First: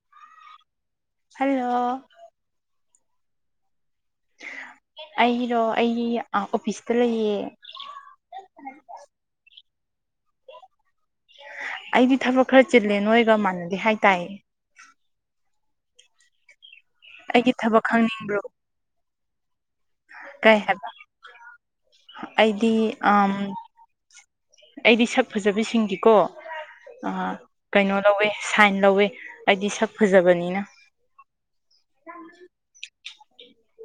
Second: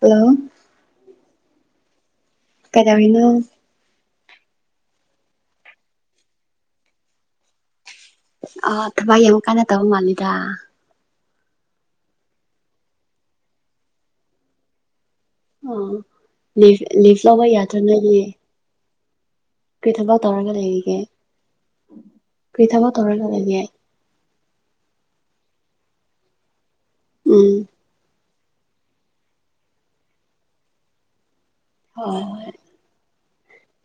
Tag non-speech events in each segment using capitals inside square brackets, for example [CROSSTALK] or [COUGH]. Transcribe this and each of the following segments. hello hello ꯀꯩꯗꯧꯔꯤꯅꯣ ꯑꯩꯔꯣ ꯑꯩ ꯑꯣꯐꯤꯁꯇ ꯂꯩꯌꯦ ꯑꯥ ꯊꯕꯛ ꯌꯥꯝ ꯀꯟꯅ ꯇꯧ ꯃꯥꯟꯂꯤꯗ ꯑꯩꯗꯤ ꯊꯕꯛ ꯈꯔ ꯆꯤꯜꯂꯦ ꯅꯣꯏꯒ ꯃꯥꯟꯅꯗꯦ ꯍꯥꯏ ꯇꯥꯏꯌꯦ ꯑꯣ ꯂꯤꯐ ꯂꯤꯐ ꯂꯧꯕ ꯑꯩꯒꯤ ꯌꯥꯗ꯭ꯔꯣ ꯊꯕꯛ ꯅꯣꯏꯒꯤ ꯈꯪꯅꯤꯡꯕ꯭ꯔꯣ ꯀꯩ ꯍꯥꯏꯕ ꯀꯔꯤ ꯑꯩꯗꯤ ꯊꯕꯛ ꯇꯧꯔꯒ ꯑꯝ ꯂꯩꯒꯦ ꯑꯩꯗꯤ ꯁꯛ ꯐꯖꯕꯤꯁꯤꯡꯒꯤꯀꯣ ꯑꯥ ꯎꯝ ꯀꯩꯅꯣ ꯂꯧꯋꯦ ꯁꯥꯏꯟ ꯂꯧꯋꯦ ꯍꯥꯏꯗꯤ ꯁꯛ ꯐꯖꯕꯅꯤꯅ ꯍꯣꯏ ꯍꯣꯏ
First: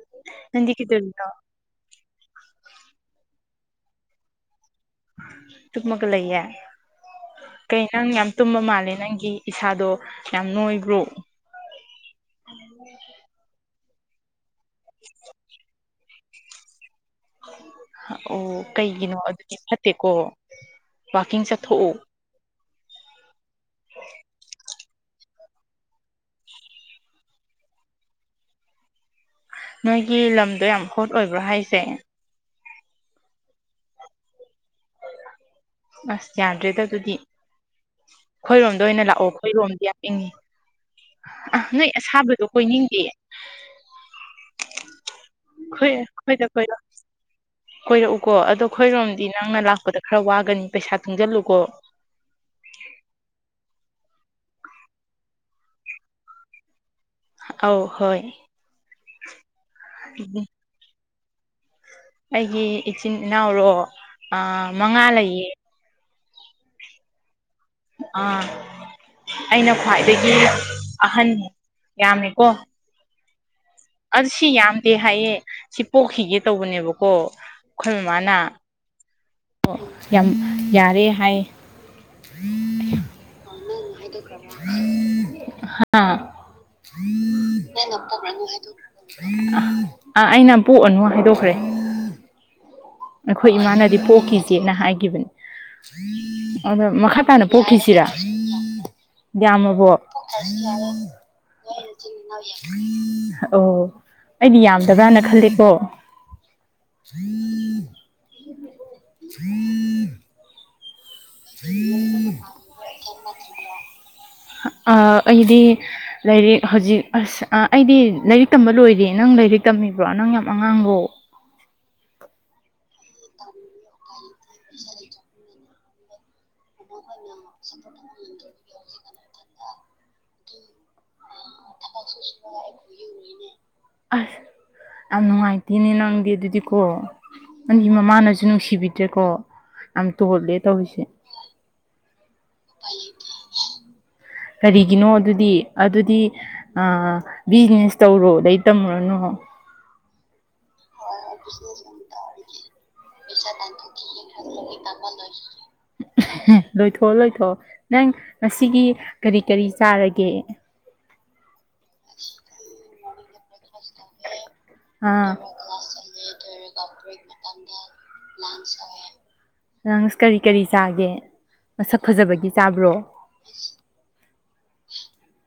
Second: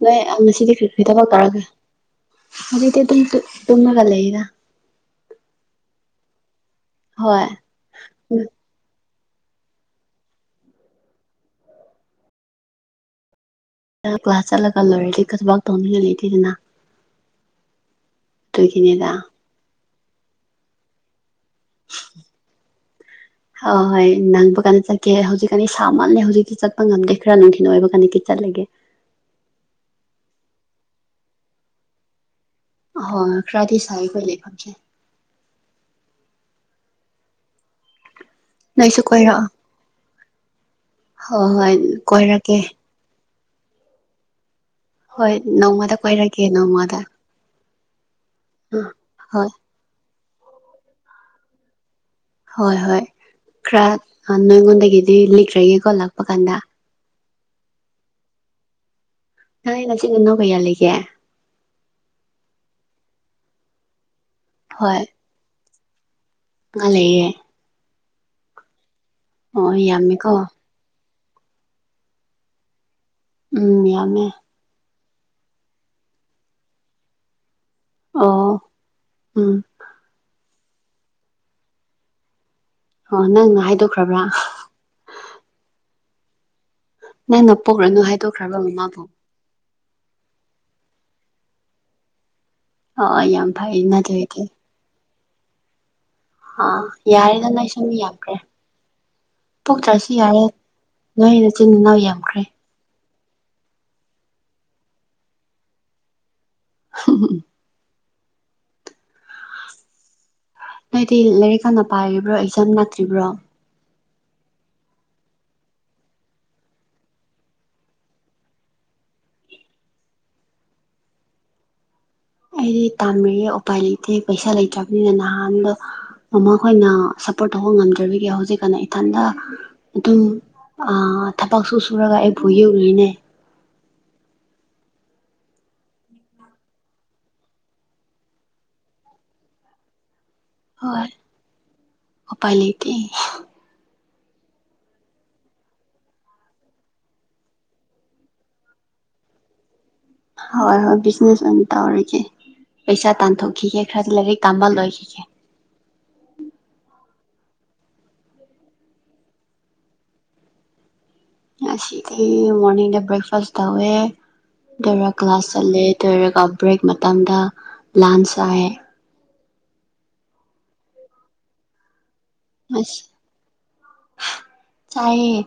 ꯅꯣꯏ ꯑꯅꯤ ꯅꯪꯗꯤ ꯉꯁꯤꯗꯤ ꯀ꯭ꯔꯤ ꯀ꯭ꯔꯤ ꯀꯩꯗꯧꯔꯤꯅꯣ ꯊꯕꯛ ꯇꯧꯔꯒꯦ ꯇꯨꯝꯃꯒ ꯂꯩꯗ ꯇꯨꯝꯃꯒ ꯂꯩꯌꯦ ꯍꯣꯏ ꯀꯩ ꯅꯪ ꯌꯥꯝ ꯇꯨꯝꯕ ꯃꯥꯜꯂꯦ ꯅꯪꯒꯤ ꯏꯁꯥꯗꯣ ꯌꯥꯝ ꯅꯣꯏꯕ꯭ꯔꯣ ꯑꯗꯣ ꯀ꯭ꯂꯥꯁ ꯆꯠꯂꯒ ꯂꯣꯏꯔꯦ ꯀꯩꯁꯨ ꯋꯥꯔꯛ ꯇꯧꯅꯤꯡꯉꯥꯏ ꯂꯩꯇꯦꯗꯅ ꯑꯣ ꯑꯗꯨꯒꯤꯅꯤꯗ ꯀꯩꯒꯤꯅꯣ ꯑꯗꯨꯗꯤ ꯐꯠ ꯇꯦꯀꯣ ꯋꯥꯀꯤꯡ ꯆꯠꯊꯣꯛꯑꯣ ꯑꯥ ꯍꯣꯏ ꯅꯪꯕ ꯀꯥꯟꯗ ꯆꯠꯀꯦ ꯍꯧꯖꯤꯛꯀꯥꯟꯗꯤ ꯁꯥꯃꯜꯂꯦ ꯍꯧꯖꯤꯛꯇꯤ ꯆꯠꯄ ꯉꯝꯗꯦ ꯈꯔ ꯅꯨꯡꯊꯤꯜ ꯑꯣꯏꯕ ꯀꯥꯟꯅ ꯆꯠꯂꯒꯦ [INAUDIBLE] ꯅꯣꯏꯒꯤ ꯂꯝꯗꯣ ꯌꯥꯝ ꯍꯣꯠ ꯑꯣꯏꯕ꯭ꯔꯣ ꯍꯥꯏꯁꯦ ꯍꯣꯏ ꯈꯔꯗꯤ ꯁꯥꯏ ꯑꯩꯈꯣꯏ ꯂꯩꯐꯝꯁꯦ ꯑꯁ ꯌꯥꯗ꯭ꯔꯦꯗ ꯑꯗꯨꯗꯤ ꯑꯩꯈꯣꯏꯔꯣꯝꯗ ꯅꯣꯏꯁꯨ ꯑꯣꯏꯅ ꯂꯥꯛꯑꯣ ꯀꯣꯏꯔꯛꯑꯣ ꯑꯩꯈꯣꯏꯔꯣꯝꯗꯤ ꯌꯥꯝ ꯏꯡꯉꯤ ꯍꯣꯏ ꯑꯥ ꯍꯣꯏ ꯅꯣꯏ ꯑꯁꯥꯕꯗꯣ ꯀꯣꯏꯔꯛꯀꯦ ꯀꯣꯏꯅꯤꯡꯗꯦꯌꯦ ꯍꯣꯏ ꯑꯩꯈꯣꯏ ꯅꯣꯡꯃꯗ ꯀꯣꯏꯔꯛꯀꯦ ꯑꯩꯈꯣꯏꯗ ꯀꯣꯏꯔꯛ ꯅꯣꯡꯃꯗ ꯀꯣꯏꯔꯛꯎꯀꯣ ꯑꯗꯣ ꯑꯥ ꯑꯩꯈꯣꯏꯔꯣꯝꯗꯤ ꯍꯣꯏ ꯅꯪꯅ ꯂꯥꯛꯄꯗ ꯈꯔ ꯋꯥꯒꯅꯤ ꯄꯩꯁꯥ ꯇꯨꯡꯖꯤꯜꯂꯨꯀꯣ ꯍꯣꯏ ꯍꯣꯏ ꯈꯔ ꯅꯪꯉꯣꯟꯗꯒꯤꯗꯤ ꯂꯤꯈ꯭ꯔꯒꯦꯀꯣ ꯂꯥꯛꯄ ꯀꯥꯟꯗ ꯑꯧ ꯍꯣꯏ ꯅꯣꯏ ꯅꯆꯤꯟ ꯅꯅꯥꯎ ꯀꯩꯌꯥ ꯂꯩꯒꯦ ꯑꯩꯒꯤ ꯏꯆꯤꯟ ꯏꯅꯥꯎꯔꯣ ꯑꯥ ꯍꯣꯏ ꯃꯉꯥ ꯂꯩꯌꯦ ꯃꯉꯥ ꯂꯩꯌꯦ ꯑꯥ ꯑꯣ ꯑꯩꯅ ꯈ꯭ꯋꯥꯏꯗꯒꯤ ꯌꯥꯝꯃꯦꯀꯣ ꯑꯍꯟ ꯌꯥꯝꯃꯦꯀꯣ ꯎꯝ ꯌꯥꯝꯃꯦ ꯗꯦ ꯍꯥꯏꯌꯦ ꯁꯤ ꯄꯣꯛꯈꯤꯒꯦ ꯇꯧꯕꯅꯦꯕꯀꯣ ꯑꯩꯈꯣꯏ ꯃꯥꯥꯃꯅ ꯑꯣ ꯎꯝ ꯑꯣ ꯌꯥꯝ ꯌꯥꯔꯦ ꯍꯥꯏ ꯑꯣ ꯅꯪꯅ ꯍꯥꯏꯗꯣꯛꯈ꯭ꯔꯕ꯭ꯔꯥ ꯍꯥ ꯅꯪꯅ ꯄꯣꯛꯔꯅꯨ ꯍꯥꯏꯗꯣꯛꯈ꯭ꯔꯕ ꯃꯃꯥꯕꯨ [UNINTELLIGIBLE] ꯑꯥ ꯑꯩꯅ ꯄꯣꯛꯑꯅꯨ ꯍꯥꯏꯗꯣꯛꯈ꯭ꯔꯦ ꯑ ꯌꯥꯝ ꯑꯩꯈꯣꯏ ꯐꯩꯅ ꯏꯃꯥꯅꯗꯤ ꯑꯗꯨꯏꯗꯤ ꯄꯣꯛꯈꯤꯁꯤꯅ ꯍꯥꯏꯒꯤꯕꯅꯤ ꯑꯥ ꯑꯗꯣ ꯃꯈꯥ ꯇꯥꯅ ꯌꯥꯔꯦꯗ ꯅꯣꯏꯁꯨ ꯃꯤ ꯄꯣꯛꯈꯤꯁꯤꯔꯥ ꯌꯥꯝꯈ꯭ꯔꯦ ꯌꯥꯝꯃꯕꯣ ꯄꯣꯛꯇ꯭ꯔꯁꯨ ꯌꯥꯔꯦ ꯅꯣꯏ ꯅꯆꯤꯟ ꯅꯅꯥꯎ ꯌꯥꯝꯈ꯭ꯔꯦ ꯑꯣ ꯑꯩꯗꯤ ꯌꯥꯝꯗꯕ꯭ꯔꯅ ꯈꯜꯂꯤꯀꯣ [INAUDIBLE] ꯅꯣꯏꯗꯤ ꯂꯥꯏꯔꯤꯛ ꯍꯥꯟꯅ ꯄꯥꯔꯤꯕ꯭ꯔꯣ ꯑꯦꯛꯖꯥꯝ ꯅꯛꯇ꯭ꯔꯤꯕ꯭ꯔꯣ ꯑꯥ ꯑꯩꯗꯤ ꯂꯥꯏꯔꯤꯛ ꯍꯧꯖꯤꯛ ꯑꯁ ꯑꯩꯗꯤ ꯂꯥꯏꯔꯤꯛ ꯇꯝꯕ ꯂꯣꯏꯔꯦ ꯅꯪ ꯂꯥꯏꯔꯤꯛ ꯇꯝꯃꯤꯕ꯭ꯔꯣ ꯅꯪ ꯌꯥꯝ ꯑꯉꯥꯡꯂꯣ ꯑꯩꯗꯤ ꯇꯥꯃꯤꯌꯦ ꯎꯄꯥꯏ ꯂꯩꯇꯦ ꯄꯩꯁꯥ ꯂꯩꯇ꯭ꯔꯕꯅꯤꯅ ꯅꯍꯥꯟꯗꯣ ꯑꯃꯈꯣꯏꯅ ꯁꯞꯄꯣꯔꯠ ꯇꯧꯕ ꯉꯝꯗ꯭ꯔꯕꯒꯤ ꯍꯧꯖꯤꯛꯀꯥꯟꯗ ꯏꯊꯟꯗ ꯑꯗꯨꯝ ꯑꯥ ꯄꯛꯁꯨ ꯁꯨꯔꯒ ꯑꯩ ꯐꯨꯏꯑꯦ ꯎꯔꯤꯅꯦ ꯑꯁ ꯌꯥꯝ ꯅꯨꯡꯉꯥꯏꯇꯦꯅꯦ ꯅꯪꯗꯤ ꯑꯗꯨꯗꯤꯀꯣ ꯅꯪꯒꯤ ꯃꯃꯥꯅꯁꯨ ꯅꯨꯡꯁꯤꯕꯤꯗ꯭ꯔꯦꯀꯣ ꯌꯥꯝ ꯇꯣꯜꯂꯦ ꯇꯧꯔꯤꯁꯦ ꯎꯄꯥꯥꯏ ꯂꯩꯇꯦ [INAUDIBLE] ꯀꯔꯤꯒꯤꯅꯣ ꯑꯗꯨꯗꯤ ꯑꯗꯨꯗꯤ ꯑꯥ ꯕꯤꯖꯤꯅꯦꯁ ꯇꯧꯔꯣ ꯂꯥꯏꯔꯤꯛ ꯇꯝꯃꯨꯔꯅꯨ ꯍꯣꯏ ꯍꯣꯏ ꯕꯤꯖꯤꯅꯦꯁ ꯑꯣꯏꯅ ꯇꯧꯔꯒꯦ ꯄꯩꯁꯥ ꯇꯥꯟꯊꯣꯛꯈꯤꯒꯦ ꯈꯔꯗꯤ ꯂꯥꯏꯔꯤꯛ ꯇꯥꯃꯕ ꯂꯣꯏꯈꯤꯒꯦ ꯂꯣꯏ ꯊ ꯊꯣꯛꯑꯣ ꯂꯣꯏꯊꯣꯛꯑꯣ ꯅꯪ ꯉꯁꯤꯒꯤ ꯀꯔꯤ ꯀꯔꯤ ꯆꯥꯔꯒꯦ ꯉꯁꯤꯗꯤ [INAUDIBLE] ꯑꯗꯨꯂꯣꯏꯔꯒ ꯇꯧꯔ ꯀ꯭ꯂꯥꯁ ꯆꯠꯂꯦ ꯑꯗꯨꯂꯣꯏꯔꯒ ꯕ꯭ꯔꯦꯛ ꯃꯇꯝꯗ ꯂꯥꯟꯁ ꯆꯥꯌꯦ ꯅꯪ ꯀꯔꯤ ꯀꯔꯤ ꯆꯥꯒꯦ ꯃꯁꯛ ꯐꯖꯕꯒꯤ ꯆꯥꯕ꯭ꯔꯣ ꯑꯁ ꯆꯥꯏꯌꯦ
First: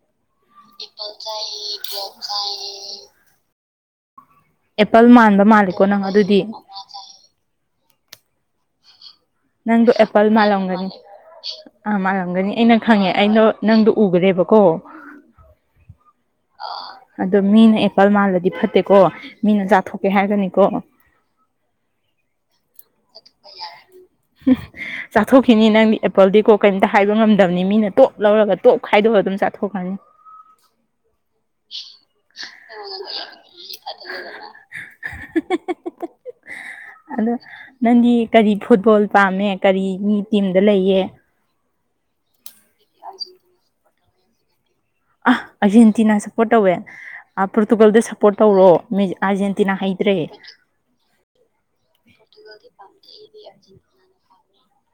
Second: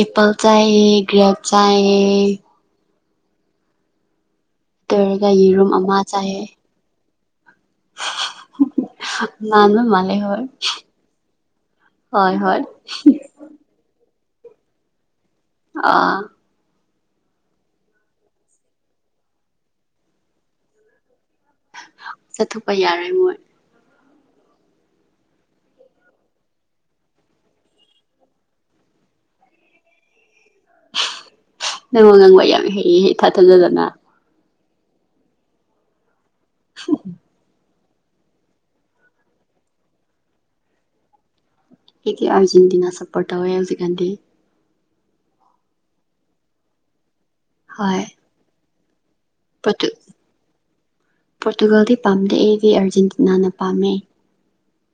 ꯑꯦꯄꯜ ꯆꯥꯏꯌꯦ ꯒ꯭ꯔꯦꯞ ꯆꯥꯏꯌꯦ ꯑꯦꯄꯜ ꯇꯧꯔꯒ ꯃꯥꯟꯕ ꯌꯦꯔꯨꯝ ꯃꯥꯜꯂꯦꯀꯣ ꯑꯃ ꯅꯪ ꯑꯗꯨꯗꯤ ꯆꯥꯏꯌꯦ ꯉꯥꯟꯕ ꯅꯪꯗꯣ ꯃꯥꯜꯂꯦ ꯑꯦꯄꯜ ꯍꯣꯏ ꯃꯥꯜꯂꯝꯒꯅꯤ ꯑꯥ ꯍꯣꯏ ꯃꯥꯜꯂꯝꯒꯅꯤ ꯍꯣꯏ ꯑꯩꯅ ꯈꯪꯉꯦ ꯑꯩꯅꯣ ꯅꯪꯗꯨ ꯎꯒꯔꯦꯕꯀꯣ ꯑꯥ ꯑꯗꯣ ꯃꯤꯅ ꯑꯦꯄꯜ ꯃꯥꯜꯂꯗꯤ ꯐꯠꯇꯦꯀꯣ ꯃꯤꯅ ꯆꯥꯊꯣꯛꯀꯦ ꯍꯥꯏꯔꯒꯅꯤꯀꯣ ꯆꯥꯊꯣꯛꯄ ꯌꯥꯔꯦꯏ ꯃꯣꯏ ꯎ ꯆꯥꯊꯣꯛꯈꯤꯅꯤ ꯅꯪꯗꯤ ꯑꯦꯄꯜꯗꯤꯀꯣ ꯀꯩꯇ ꯍꯥꯏꯕ ꯉꯝꯗꯕꯅꯤ ꯃꯤꯅ ꯇꯣꯞ ꯂꯧꯔꯒ ꯇꯣꯞ ꯈꯥꯏꯗꯣꯛꯑꯗ ꯆꯥꯊꯣꯛꯀꯅꯤ ꯅꯪ ꯋꯥ ꯉꯥꯡꯕ ꯌꯥꯝ ꯍꯩꯌꯦ ꯏꯊꯥ ꯊꯥꯖꯗꯅ [UNINTELLIGIBLE] ꯑꯗꯣ ꯅꯪꯗꯤ ꯀꯔꯤ ꯐꯨꯠꯕꯣꯜ ꯄꯥꯝꯃꯦ ꯀꯔꯤꯒꯤ ꯇꯤꯝꯗ ꯂꯩꯌꯦ ꯑꯩꯗꯤ ꯑꯔꯖꯦꯟꯇꯤꯅꯥ ꯁꯄꯣꯔꯠ ꯇꯧꯌꯦ ꯍꯧꯖꯤꯛꯀꯥꯟꯗꯤ ꯑꯥ ꯑꯥꯔꯖꯦꯟꯇꯤꯅꯥ ꯁꯞꯄꯣꯔꯠ ꯇꯧꯋꯦ ꯄꯣꯔꯇꯨꯒꯜꯗ ꯍꯣꯏ ꯁꯞꯄꯣꯔꯠ ꯇꯧꯔꯣ ꯑꯔꯖꯦꯟꯇꯤꯅꯥ ꯄꯣꯔꯇꯨ ꯍꯩꯇ꯭ꯔꯦ ꯄꯣꯔꯇꯨꯒꯜꯗꯤ ꯄꯥꯝꯗꯦ ꯑꯩꯗꯤ ꯑꯥꯔꯖꯦꯟꯇꯤꯅꯥꯅ ꯄꯥꯝꯃꯦ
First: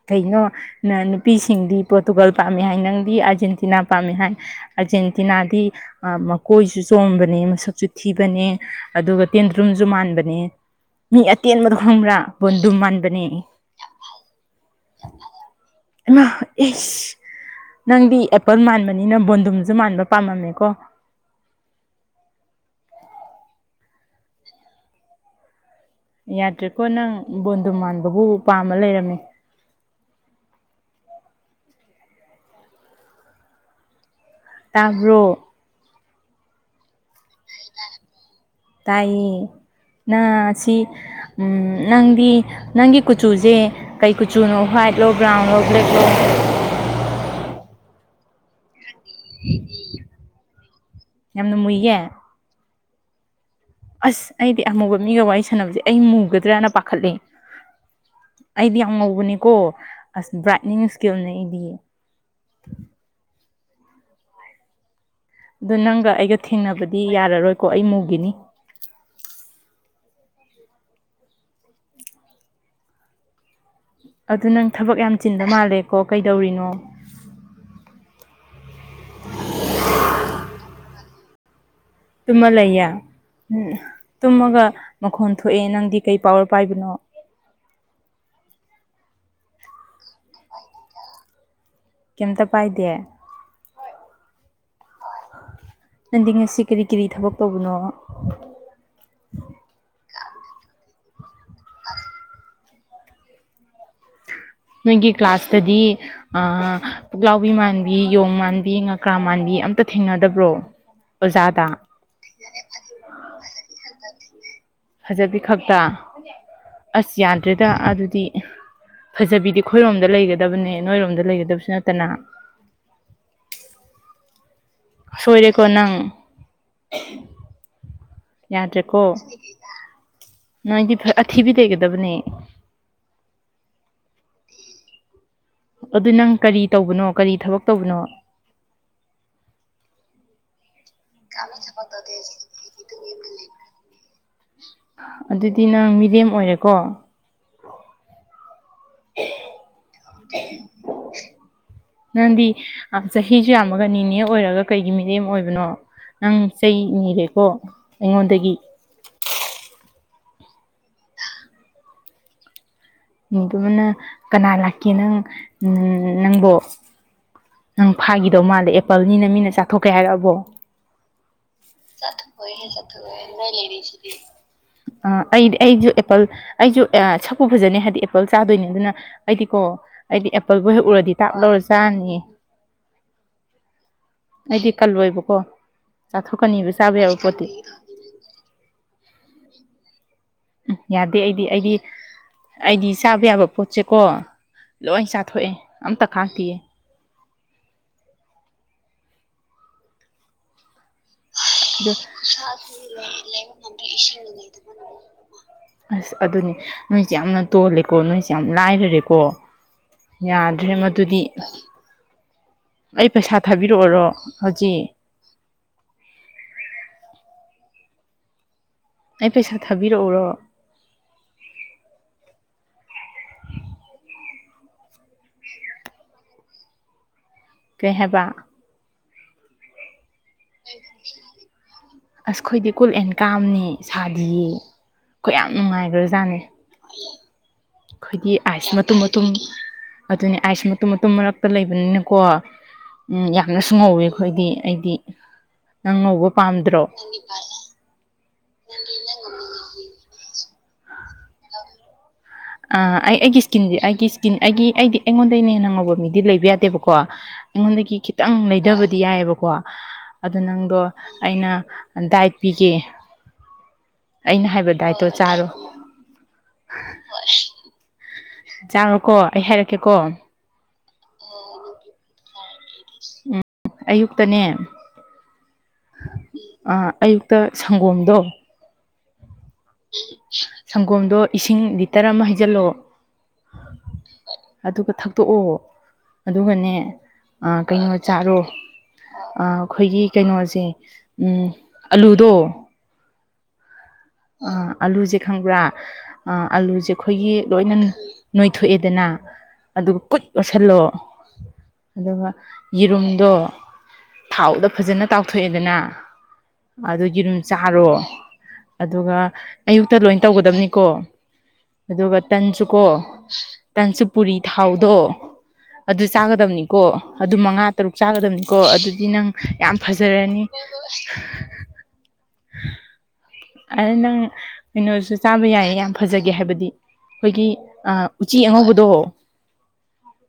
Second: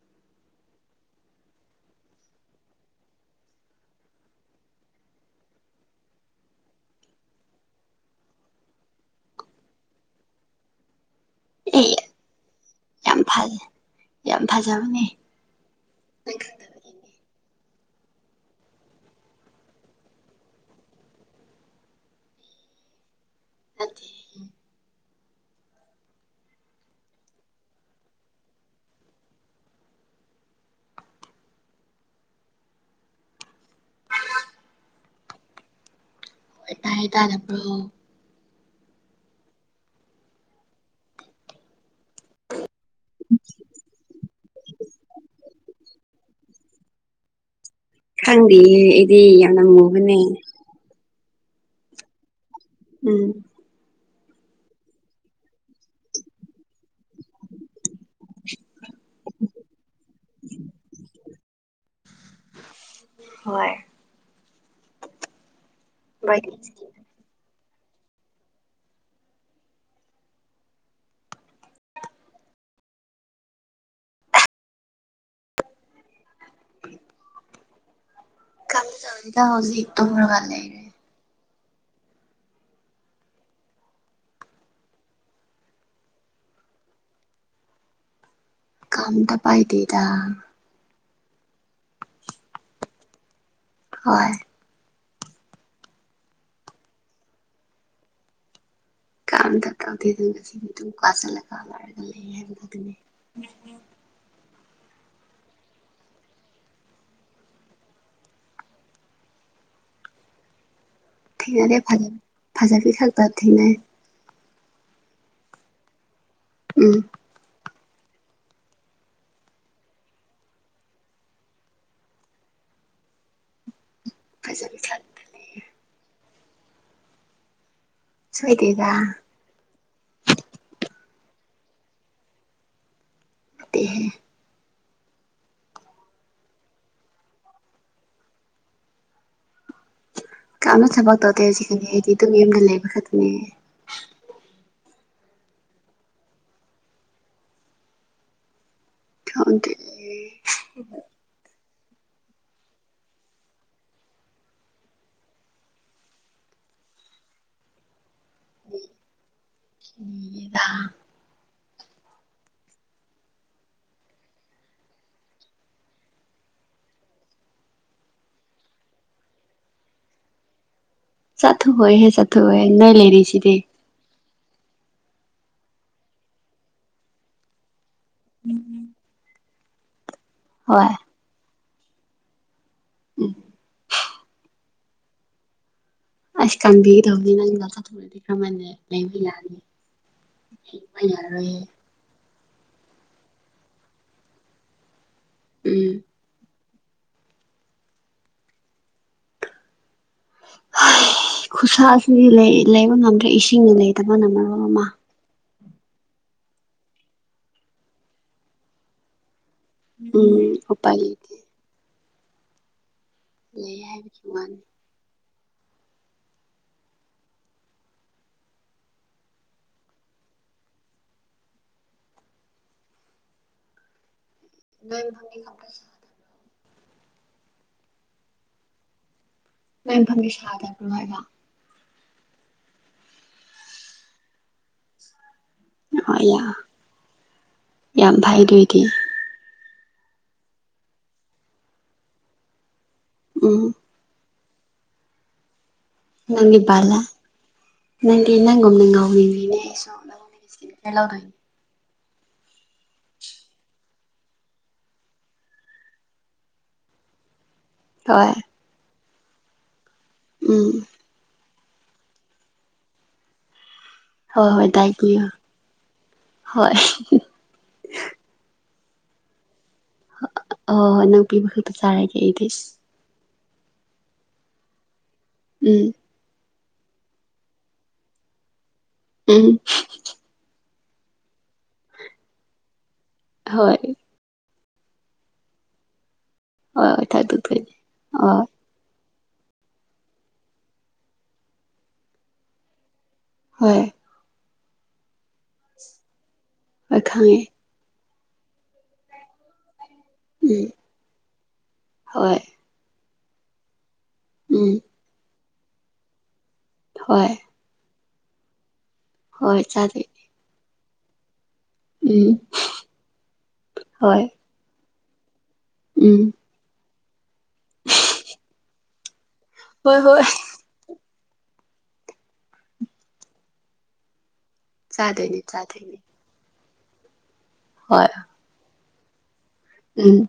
ꯀꯩꯅꯣ ꯅ ꯅꯨꯄꯤꯁꯤꯡꯗꯤ ꯄꯣꯔꯇꯨꯒꯥꯜ ꯄꯥꯝꯃꯦ ꯍꯥꯏ ꯅꯪꯗꯤ ꯑꯥꯔꯖꯦꯟꯇꯤꯅꯥ ꯄꯥꯝꯃꯦ ꯍꯥꯏ ꯑꯥꯔꯖꯦꯟꯇꯤꯅꯥꯗꯤ ꯃꯀꯣꯏꯁꯨ ꯆꯣꯝꯕꯅꯦ ꯃꯁꯛꯁꯨ ꯊꯤꯕꯅꯦ ꯑꯗꯨꯒ ꯇꯦꯟꯗ꯭ꯔꯨꯝꯁꯨ ꯨ ꯃꯥꯟꯕꯅꯦ ꯃꯤ ꯑꯇꯦꯟꯕꯗꯣ ꯑꯦ ꯈꯪꯕ꯭ꯔꯥ ꯕꯣꯟꯗꯨꯝ ꯌꯥꯝ ꯃꯥꯟꯕꯅꯦ ꯐꯖ ꯌꯥꯝ ꯐꯖꯕꯅꯦ ꯑꯩꯃꯥ ꯅꯪ ꯑꯩꯁ ꯈꯪꯗꯕꯒꯤꯅꯦ ꯅꯪꯗꯤ ꯑꯦꯄꯜ ꯃꯥꯟꯕꯅꯤꯅ ꯕꯣꯟꯗꯨꯝꯁꯨ ꯃꯥꯟꯕ ꯄꯥꯝꯃꯝꯃꯦꯀꯣ [INAUDIBLE] [INAUDIBLE] ꯌꯥꯗ꯭ꯔꯦꯀꯣ ꯅꯪ ꯕꯣꯟꯗꯨꯝ ꯃꯥꯟꯕꯕꯨ ꯄꯥꯝꯃ ꯂꯩꯔꯝꯃꯤ ꯇꯥꯕ꯭ꯔꯣ ꯇꯥꯌꯦ ꯇꯥꯗꯕ꯭ꯔꯣ ꯇꯥꯏꯌꯦ ꯅꯪ ꯁꯤ ꯎꯝ ꯅꯪꯗꯤ ꯅꯪꯒꯤ ꯀꯨꯆꯨꯁꯦ ꯀꯩ ꯀꯨꯆꯨꯅꯣ ꯍ꯭ꯋꯥꯏꯠꯂꯣ ꯕ꯭ꯔꯥꯎꯟꯂꯣ ꯕ꯭ꯂꯦꯛꯂꯣ ꯈꯪꯗꯤꯌꯦ ꯑꯩꯗꯤ ꯌꯥꯝꯅ ꯃꯨꯕꯅꯦ ꯌꯥꯝꯅ ꯃꯨꯏꯌꯦ ꯎꯝ ꯑꯁ ꯑꯩꯗꯤ ꯑꯃꯨꯕ ꯃꯤꯒ ꯋꯥꯔꯤ ꯁꯥꯟꯅꯕꯁꯦ ꯑꯩ ꯃꯨꯒꯗ꯭ꯔꯅ ꯄꯥꯈꯠꯂꯛꯦ ꯑꯩꯗꯤ ꯉꯧꯕꯅꯦꯀꯣ ꯑꯁ ꯕ꯭ꯔꯥꯏꯠꯅꯤꯡ ꯏꯁꯀꯤꯜꯅꯦ ꯑꯩꯗꯤ ꯍꯣꯏ ꯑꯗꯨ ꯅꯪꯒ ꯑꯩꯒ ꯊꯦꯡꯅꯕꯗꯤ ꯌꯥꯔꯔꯣꯏꯀꯣ ꯑꯩ ꯃꯨꯒꯤꯅꯤ ꯑꯗꯨ ꯅꯪ ꯊꯕꯛ ꯌꯥꯝ ꯆꯤꯟꯕ ꯃꯥꯜꯂꯦꯀꯣ ꯀꯩꯗꯧꯔꯤꯅꯣ [UNINTELLIGIBLE] ꯇꯨꯝꯃ ꯂꯩꯌꯦ ꯎꯝ ꯇꯨꯝꯃꯒ ꯃꯈꯣꯟ ꯊꯣꯛꯑꯦ ꯅꯪꯗꯤ ꯀꯩ ꯄꯋꯥꯔ ꯄꯥꯏꯕꯅꯣ [INAUDIBLE] ꯀꯝꯇ ꯄꯥꯏꯗꯦꯗ ꯀꯩꯝꯇ ꯄꯥꯏꯗꯦ ꯍꯣꯏ ꯅꯟꯗꯤ ꯉꯁꯤ ꯀꯔꯤ ꯀꯔꯤ ꯊꯕꯛ ꯇꯧꯕꯅꯣ ꯀꯥꯡꯗ ꯊꯀꯥꯎ ꯊꯗ ꯁꯤꯡꯗꯨ [UNINTELLIGIBLE] ꯐꯁꯂ ꯀꯂ ꯍꯥꯏꯔꯒ ꯂꯩ ꯅꯣꯏꯒꯤ ꯀ꯭ꯂꯥꯁꯇꯗꯤ ꯑꯥꯥ ꯄꯨꯛꯂꯥꯎꯕꯤ ꯃꯥꯟꯕꯤ ꯌꯣꯡ ꯃꯥꯟꯕꯤ ꯉꯀ꯭ꯔꯥ ꯃꯥꯟꯕꯤ ꯑꯝꯇ ꯊꯦꯡꯅꯗꯕ꯭ꯔꯣ ꯑꯣꯖꯥꯗ ꯊꯦꯡꯅꯗꯦ ꯐꯖ ꯐꯖꯥꯕꯤ ꯈꯥꯛꯇ ꯊꯦꯡꯅꯩ ꯐꯖꯕꯤ ꯈꯛꯇ ꯎꯝ ꯑꯁ ꯌꯥꯗ꯭ꯔꯦꯗ ꯑꯗꯨꯗꯤ ꯐꯖꯕꯤꯗꯤ ꯑꯩꯈꯣꯏꯔꯣꯝꯗ ꯂꯩꯒꯗꯕꯅꯦ ꯅꯣꯏꯔꯣꯝꯗ ꯂꯩꯒꯗꯕꯁꯨ ꯅꯠꯇꯅ [UNINTELLIGIBLE] ꯈꯛꯇ ꯂꯩ ꯁꯣꯏꯔꯦꯀꯣ ꯅꯪ ꯁꯣꯏꯗꯦꯗ ꯌꯥꯗ꯭ꯔꯦꯀꯣ ꯅꯣꯏꯗꯤ ꯐꯖ ꯊꯤꯕꯤ ꯂꯩꯩꯒꯗꯕꯅꯦ [UNINTELLIGIBLE] ꯑꯗꯨ ꯅꯪ ꯀꯔꯤ ꯇꯧꯕꯅꯣ ꯀꯔꯤ ꯊꯕꯛ ꯇꯧꯕꯅꯣ ꯀꯥꯝꯅ ꯊꯕꯛ ꯇꯧꯗꯦ ꯁꯤꯗꯗꯤ ꯑꯩꯗꯤ ꯑꯗꯨꯝ ꯌꯨꯝꯗ ꯂꯩꯕ ꯈꯛꯇꯅꯦ ꯑꯗꯨꯗꯤ ꯅꯪ ꯃꯤꯔꯦꯝ ꯑꯣꯏꯔꯦꯀꯣ ꯈꯪꯗꯦꯑꯩ ꯅꯪꯗꯤ ꯆꯍꯤꯁꯨ ꯌꯥꯝꯃꯒ ꯅꯤꯅꯦ ꯑꯣꯏꯔꯒ ꯀꯩꯒꯤ ꯃꯤꯔꯦꯝ ꯑꯣꯏꯕꯅꯣ ꯅꯪ ꯆꯩ ꯅꯤꯔꯦꯀꯣ ꯑꯩꯉꯣꯟꯗꯒꯤ ꯅꯤꯗꯦꯗ ꯏꯟꯗꯨꯅ ꯀꯅꯥ ꯂꯥꯛꯀꯦ ꯅꯪ ꯎ ꯅꯪꯕꯣ ꯅꯪ ꯐꯥꯈꯤꯗꯧ ꯃꯥꯜꯂꯦ ꯑꯦꯄꯜꯅꯤꯅ ꯃꯤꯅ ꯆꯥꯊꯣꯛꯀꯦ ꯍꯥꯏꯔꯛꯑꯕꯣ ꯆꯤꯊꯣꯛꯑꯣꯏ ꯍꯦ ꯆꯥꯊꯣꯛꯑꯣꯏ ꯅꯣꯢ ꯂꯩꯔꯤꯁꯤꯗꯤ ꯑ ꯑꯩꯗꯤ ꯑꯩꯁꯨ ꯑꯦꯄꯜ ꯑꯩꯁꯨ ꯁꯛꯄꯨ ꯐꯖꯅꯤ ꯍꯥꯏꯔꯗꯤ ꯑꯦ ꯑꯦꯄꯜ ꯆꯥꯗꯣꯏꯅꯦ ꯑꯗꯨꯅ ꯑꯩꯗꯤꯀꯣ ꯑꯩꯗꯤ ꯑꯦꯄꯦꯜꯕꯨ ꯍꯦꯛ ꯍꯣꯏ ꯎꯔꯗꯤ ꯇꯥꯞ ꯂꯧꯔ ꯆꯥꯔꯅꯤꯌꯦ ꯎꯝ ꯑꯩꯗꯤ ꯀꯜꯂꯣꯏꯕꯀꯣ ꯑꯁ ꯆꯥꯊꯣꯛꯀꯅꯤꯕ ꯆꯥꯕ ꯌꯥꯕ ꯀꯟꯕꯤꯒꯗꯧꯕꯅꯤ ꯄꯣꯠꯇꯤ ꯅꯪꯅ ꯆꯥꯊꯣꯛꯂꯗꯤ ꯀꯔꯝ ꯃꯥꯢꯅ ꯂꯩꯃꯤꯟꯅ ꯌꯥꯅꯤ ꯎꯝ ꯍꯤꯡꯕ ꯌꯥꯗꯦ ꯑꯩꯗꯤ ꯌꯥꯔꯣꯏꯍꯦ ꯑꯩꯗꯤ ꯑꯩꯗꯤ ꯆꯥꯕ ꯌꯥꯕ ꯄꯣꯠꯁꯦꯀꯣ ꯂꯣꯏ ꯆꯥꯊꯣꯛꯑꯦ ꯎꯝ ꯑꯝꯇ ꯈꯥꯛꯇꯤꯌꯦ [UNINTELLIGIBLE] ꯈꯨꯠꯁꯥ ꯑꯗꯨ ꯑꯁꯤꯗꯤ ꯂꯩ ꯂꯩꯕ ꯉꯝꯗ꯭ꯔꯦ ꯏꯁꯤꯡꯅ ꯂꯩꯇꯕꯅ ꯃꯔꯣꯜ ꯑꯃ ꯑꯁ ꯑꯗꯨꯅꯤ ꯅꯣꯏꯁꯦ ꯌꯥꯝꯅ ꯇꯣꯜꯂꯦꯀꯣ ꯅꯣꯏꯁꯦ ꯌꯥꯝ ꯂꯥꯏꯔꯔꯦꯀꯣ ꯎꯝ ꯌꯥꯗ꯭ꯔꯦ ꯎꯄꯥꯏ ꯃꯗꯨꯗꯤ ꯂꯩꯇꯦ ꯑꯩ ꯄꯩꯁꯥ ꯂꯩ ꯊꯥꯕꯤꯔꯛꯑꯣꯔꯣ ꯍꯥꯏꯕꯒꯤ ꯋꯥꯅꯤ ꯍꯧꯖꯤꯛ ꯑꯩ ꯄꯩꯁꯥ ꯊꯥꯕꯤꯔꯛꯎꯔꯣ [UNINTELLIGIBLE] ꯅꯣꯢ [UNINTELLIGIBLE] ꯀꯩꯍꯥꯢꯕ ꯅꯣꯢ ꯃꯐꯝꯗꯤ ꯁꯗꯕ꯭ꯔꯣ ꯍꯥꯢꯕ ꯑꯁꯈꯣꯏꯗꯤ ꯀꯨꯜ ꯑꯦꯟ ꯀꯥꯝꯅꯤ ꯁꯥꯗꯤꯌꯦ ꯑꯩꯈꯣꯏ ꯌꯥꯝ ꯅꯨꯡꯉꯥꯏꯈ꯭ꯔ ꯍꯣꯏ ꯖꯥꯠꯅꯦ ꯌꯥ ꯌꯥꯝ ꯑꯩꯈꯣꯏꯗꯤ ꯐꯩ ꯑꯥꯏꯁ ꯑꯗꯨꯏꯗꯤ ꯃꯇꯨꯝ ꯃꯇꯨꯝ ꯑꯗꯨꯅꯦ ꯑꯥꯏꯁ ꯃꯇꯨꯝ ꯃꯇꯨꯝ ꯃꯔꯛꯇ ꯂꯩꯕꯅꯤꯅꯀꯣ ꯎꯝ ꯌꯥꯝꯅꯁꯨ ꯉꯧꯋꯤ ꯑꯩꯈꯣꯏꯗꯤ ꯑꯩꯗꯤ ꯅꯪ ꯉꯧꯕ ꯄꯥꯝꯗ꯭ꯔꯣ ꯀꯔꯤ ꯅꯪ ꯒꯨꯝꯅ ꯉꯧꯅꯤꯡꯉꯦꯅꯦ ꯑꯩꯁꯨ ꯢꯁꯀꯤꯟ ꯀꯤꯌꯔ ꯂꯧꯗꯣꯢꯅꯦ ꯑ ꯑꯩ ꯑꯩꯒꯤ ꯏꯁꯀꯤꯟꯗꯤ ꯑꯩꯒꯤ ꯏꯁꯀꯤꯟ ꯑꯩꯒꯤ ꯑꯩꯗꯤ ꯑꯩꯉꯣꯟꯗꯩꯅ ꯍꯦꯟꯅ ꯉꯧꯕ ꯃꯤꯗꯤ ꯂꯩꯕ ꯌꯥꯗꯦꯕꯀꯣ ꯑꯩꯉꯣꯟꯗꯒꯤ ꯍꯣꯏ ꯈꯤꯇꯪ ꯂꯩꯊꯕꯗꯤ ꯌꯥꯏꯑꯕꯀꯣ ꯑꯗꯨ ꯎꯝ ꯅꯪꯗꯣ ꯑꯩꯅ ꯗꯥꯢꯇ ꯄꯤꯒꯦ ꯑꯩꯅ ꯍꯣꯏ ꯍꯣꯏ ꯍꯥꯏꯕ ꯗꯥꯏ ꯗꯥꯏꯇꯣ ꯄꯤꯌꯣ ꯆꯥꯔꯣ ꯍꯣꯏ ꯆꯥꯔꯣꯀꯣ ꯑꯩ ꯍꯥꯏꯔꯛꯀꯦꯀꯣ [UNINTELLIGIBLE] ꯑꯝ ꯑꯌꯨꯛꯇꯅꯦ ꯎꯝ ꯑꯥ ꯑꯌꯨꯛꯇ ꯁꯪꯒꯣꯝꯗꯣ ꯎꯝ ꯁꯪꯒꯣꯝꯗꯣ ꯏꯁꯤꯡ ꯂꯤꯇꯔ ꯑꯃ ꯍꯩꯖꯤꯜꯂꯣ ꯍꯣꯏ ꯑꯗꯨꯒ ꯊꯛꯇꯣꯛꯑꯣ ꯑꯗꯨꯒꯅꯦ ꯍꯣꯏ ꯍꯣꯏ ꯊꯥꯗꯣꯛꯇꯣꯏꯅꯤ ꯀꯩꯅꯣ ꯆꯥꯔꯣ ꯑꯣ ꯑꯩꯈꯣꯏꯒꯤ ꯀꯩꯅꯣꯁꯦ ꯑꯝ ꯑꯂꯨꯗꯣ ꯍꯣꯢ ꯑꯥ ꯑꯂꯨꯁꯦ ꯈꯪꯕ꯭ꯔꯥ ꯑꯂꯨꯁꯦ ꯍꯣꯏ ꯑꯩꯈꯣꯏꯒꯤ ꯈꯪꯉꯦ ꯂꯣꯏꯅ ꯅꯣꯏꯊꯣꯛꯑꯦꯗꯅ ꯑꯗꯨꯒ ꯀꯨꯠ ꯎꯝ ꯌꯣꯁꯜꯂꯣ ꯑꯗꯨꯒ ꯍꯣꯏ ꯌꯦꯔꯨꯝ ꯑꯗꯣ ꯊꯥꯎꯗ ꯎꯝ ꯐꯖꯅ ꯇꯥꯎꯊꯣꯛꯑꯦꯗꯅ ꯑꯗꯨ ꯍꯣꯏ ꯌꯩꯔꯨꯝ ꯆꯥꯔꯣ ꯑꯗꯨꯒ ꯍꯣꯏ ꯑꯌꯨꯛꯇ ꯂꯣꯏ ꯆꯥꯗꯣꯏꯅꯤ ꯇꯧꯒꯗꯕꯅꯤꯀꯣ ꯑꯗꯨꯒ ꯎꯝ ꯇꯟꯁꯨꯨꯀꯣ ꯍꯣꯏ ꯇꯥꯟꯆꯨꯄꯨꯔꯤ ꯊꯥꯎꯗꯣ ꯑꯗꯨ ꯎꯝ ꯆꯥꯒꯗꯕꯅꯤꯀꯣ ꯑꯗꯨ ꯃꯉꯥ ꯇꯔꯨꯛ ꯆꯥꯒꯗꯕꯅꯤꯀꯣ ꯑꯗꯨꯗꯤ ꯅꯪ ꯌꯥꯝ ꯍꯣꯏ ꯍꯣꯏ ꯐꯖꯔꯅꯤ ꯑ ꯅꯪ ꯀꯩꯅꯣꯁꯨ ꯆꯥꯗꯣꯏꯅꯦ ꯆꯥꯕ ꯌꯥꯏꯌꯦ ꯌꯥꯝ ꯆꯥꯗꯣꯏꯅꯦ ꯐꯖꯒꯦ ꯍꯥꯏꯕꯗꯤ ꯑꯩꯈꯣꯏꯒꯤ ꯑꯥ ꯍꯣꯏ ꯎꯆꯤ ꯑꯉꯧꯕꯗꯣ ꯎꯝ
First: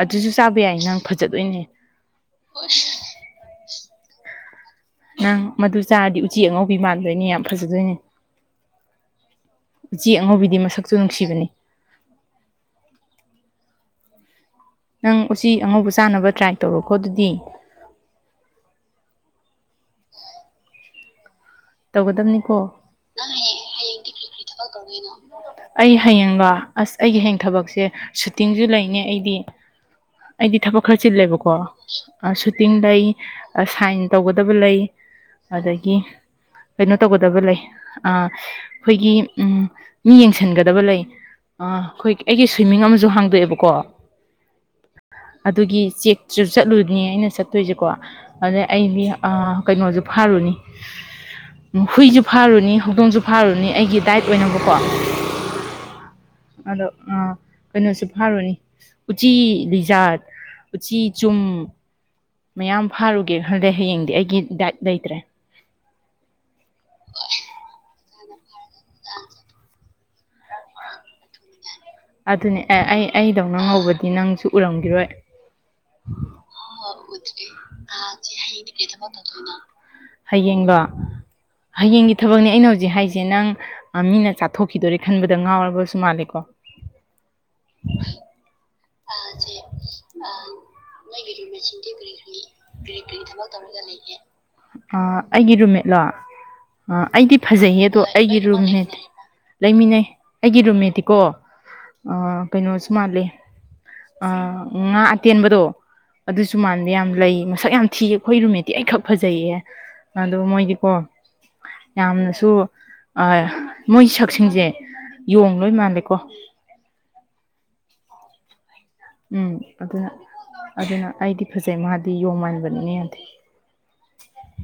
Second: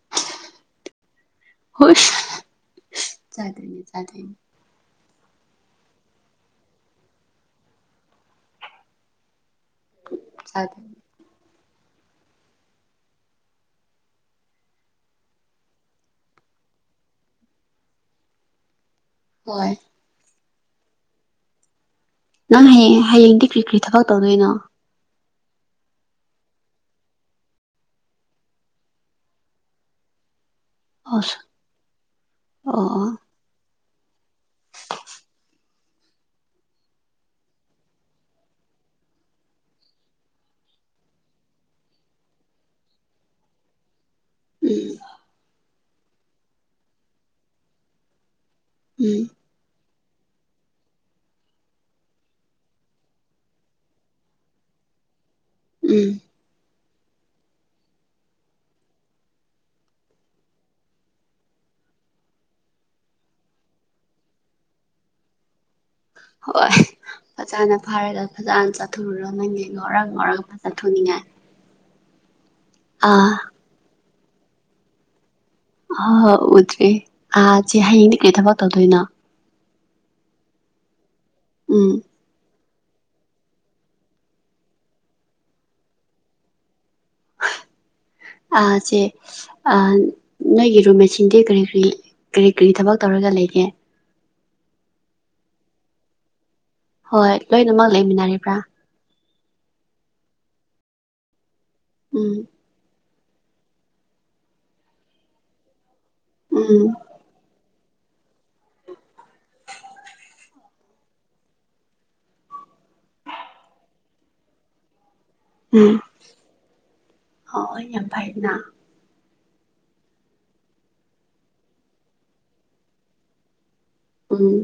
ꯑꯗꯨꯁꯨ ꯆꯥꯕ ꯌꯥꯏ ꯅꯪ ꯐꯖꯗꯣꯏꯅꯦ ꯍꯣꯏ [INAUDIBLE] ꯅꯪ ꯃꯗꯨ ꯆꯥꯔꯗꯤ ꯎꯆꯤ ꯑꯉꯧꯕꯤ ꯃꯥꯟꯗꯣꯏꯅꯦ ꯌꯥꯝ ꯐꯖꯗꯣꯏꯅꯦ ꯎꯆꯤ ꯑꯉꯧꯕꯤꯗꯤ ꯃꯁꯛꯁꯨ ꯆꯥꯗꯣꯏꯅꯦ ꯅꯨꯡꯁꯤꯕꯅꯤ ꯅꯪ ꯎꯆꯤ ꯑꯉꯧꯕ ꯆꯥꯅꯕ ꯇ꯭ꯔꯥꯏ ꯇꯧꯔꯣꯀꯣ ꯑꯗꯨꯗꯤ ꯍꯣꯏ ꯇꯧꯒꯗꯕꯅꯤꯀꯣ ꯅꯪ ꯍꯌꯦꯡ ꯍꯌꯦꯡꯗꯤ ꯀ꯭ꯔꯤ ꯀ꯭ꯔꯤ ꯊꯕꯛ ꯇꯧꯗꯣꯏꯅꯣ ꯑꯩ ꯍꯥꯌꯦꯡꯂꯣ ꯑꯁ ꯑꯩꯒꯤ ꯍꯌꯦꯡ ꯊꯕꯛꯁꯦ ꯁꯨꯇꯤꯡꯁꯨ ꯂꯩꯅꯩ ꯑꯩꯗꯤ ꯑꯩꯗꯤ ꯊꯕꯛ ꯈꯔ ꯑꯁ ꯆꯤꯜꯂꯦꯕꯀꯣ ꯑꯥ ꯁꯨꯇꯤꯡ ꯑꯣ ꯂꯩ ꯑꯣ ꯑꯁ ꯁꯥꯏꯟ ꯇꯧꯒꯗꯕ ꯂꯩ ꯑꯗꯒꯤ ꯀꯩꯅꯣ ꯇꯧꯒꯗꯕ ꯂꯩ ꯑꯥ ꯑꯩꯈꯣꯏꯒꯤ ꯎ ꯃꯤ ꯌꯦꯡꯁꯤꯟꯒꯗꯕ ꯂꯩ ꯑꯥ ꯑꯩꯈꯣꯏ ꯑꯩꯒꯤ ꯁ꯭ꯋꯤꯃꯤꯡ ꯑꯃꯁꯨ ꯍꯥꯡꯗꯣꯛꯑꯦꯕꯀꯣ ꯎꯝ ꯑꯗꯨꯒꯤ ꯆꯦꯛꯁꯨ ꯆꯠꯂꯨꯅꯤ ꯑꯩꯅ ꯆꯠꯇꯣꯏꯁꯦꯀꯣ ꯑꯗ ꯑꯩꯗꯤ ꯎꯝ ꯑꯥ ꯀꯩꯅꯣꯁꯨ ꯐꯥꯔꯨꯅꯤ ꯍꯨꯏꯁꯨ ꯐꯥꯔꯨꯅꯤ ꯍꯧꯗꯣꯡꯁꯨ ꯐꯥꯔꯨꯅꯤ ꯑꯩꯒꯤ ꯗꯥꯏꯠ ꯑꯣꯏꯅꯕꯀꯣ ꯎꯝ ꯑꯗꯣ ꯀꯩꯅꯣꯁꯨ ꯐꯥꯔꯨꯅꯤ ꯎꯆꯤ ꯂꯤꯖꯥꯔꯗ ꯎꯆꯤ ꯆꯨꯝ ꯃꯌꯥꯝ ꯐꯥꯔꯨꯒꯦ ꯈꯟꯗꯦ ꯍꯌꯦꯡꯗꯤ ꯑꯩꯒꯤ ꯗꯥꯏꯠ ꯂꯩꯇ꯭ꯔꯦ ꯍꯣꯏ ꯐꯖꯥꯅ ꯐꯥꯔꯒ ꯐꯖꯅ ꯆꯠꯊꯨꯔꯨꯔꯣ ꯅꯪꯒꯤ ꯉꯣꯔꯡ ꯉꯣꯔꯡ ꯉꯧꯊꯣꯛꯅꯤꯡꯉꯥꯏ ꯑꯗꯨꯅꯦ ꯑꯦ ꯑꯩ ꯑꯩꯗꯧꯅ ꯉꯧꯕꯗꯤ ꯅꯪꯁꯨ ꯎꯔꯝꯒꯤꯔꯣꯏ ꯍꯣ ꯍꯣ ꯎꯗ꯭ꯔꯤ ꯑꯥ ꯆꯦ ꯍꯥꯌꯦꯡꯗꯤ ꯀꯩ ꯊꯥꯕꯛ ꯇꯧꯗꯣꯏꯅꯣ ꯍꯌꯦꯡꯂꯣ ꯎꯝ ꯍꯌꯦꯡꯒꯤ ꯊꯕꯛꯅꯦ ꯑꯩꯅ ꯍꯧꯖꯤꯛ ꯍꯧꯖꯤꯛ ꯍꯥꯏꯁꯦ ꯅꯪ ꯃꯤꯅ ꯆꯥꯊꯣꯛꯈꯤꯗꯣꯔꯦ ꯈꯟꯕꯗ ꯉꯥꯎꯔꯕꯁꯨ ꯃꯥꯜꯂꯦꯀꯣ ꯑꯥ ꯆꯦ ꯅꯣꯏꯒꯤ ꯔꯨꯝ ꯃꯦꯠ ꯁꯤꯡꯗꯤ ꯀꯔꯤ ꯀꯔꯤ ꯀꯔꯤ ꯀꯔꯤ ꯊꯕꯛ ꯇꯧꯔꯒ ꯂꯩꯒꯦ ꯑ ꯑꯩꯒꯤ ꯔꯨꯝꯃꯦꯠꯂꯣ ꯑ ꯍꯣꯏ ꯑꯩꯗꯤ ꯐꯖꯩꯌꯦ ꯂꯣꯏꯅꯃꯛ ꯑꯗꯣ ꯑꯩꯒꯤ ꯂꯩꯃꯤꯟꯅꯔꯤꯕ꯭ꯔꯥ ꯔꯨꯝꯃꯦꯠ ꯂꯩꯃꯤꯟꯅꯩ ꯑꯩꯒꯤ ꯔꯨꯝꯃꯦꯠꯇꯤꯀꯣ ꯎꯝ ꯑꯥ ꯀꯩꯅꯣ ꯁꯨ ꯃꯥꯜꯂꯦ ꯑ ꯉꯥ ꯑꯇꯦꯟꯕꯗꯣ ꯑꯗꯨꯁꯨ ꯃꯥꯟꯕ ꯎꯝ ꯌꯥꯝ ꯂꯩ ꯃꯁꯛ ꯌꯥꯝ ꯊꯤ ꯑꯩꯈꯣꯏ ꯔꯨꯃꯤꯠꯇꯤ ꯑꯩ ꯈꯛ ꯐꯖꯩꯌꯦ ꯑꯗꯨꯒ ꯃꯣꯏꯗꯤꯀꯣ ꯌꯥꯝꯅꯁꯨ ꯑꯥ ꯃꯣꯏ ꯁꯛꯁꯤꯡꯁꯦ ꯌꯣꯡ ꯂꯣꯏ ꯃꯥꯜꯂꯦꯀꯣ ꯑꯣ ꯑꯣ ꯌꯥꯝ ꯐꯥꯩꯗꯅ ꯎꯝ ꯑꯗꯨꯅ ꯑꯗꯨꯅ ꯑꯩꯗꯤ ꯐꯖꯩ ꯃꯥꯗꯤ ꯌꯣꯡ ꯃꯥꯟꯕꯅꯤꯅꯦ ꯌꯥꯗꯦ ꯎꯝ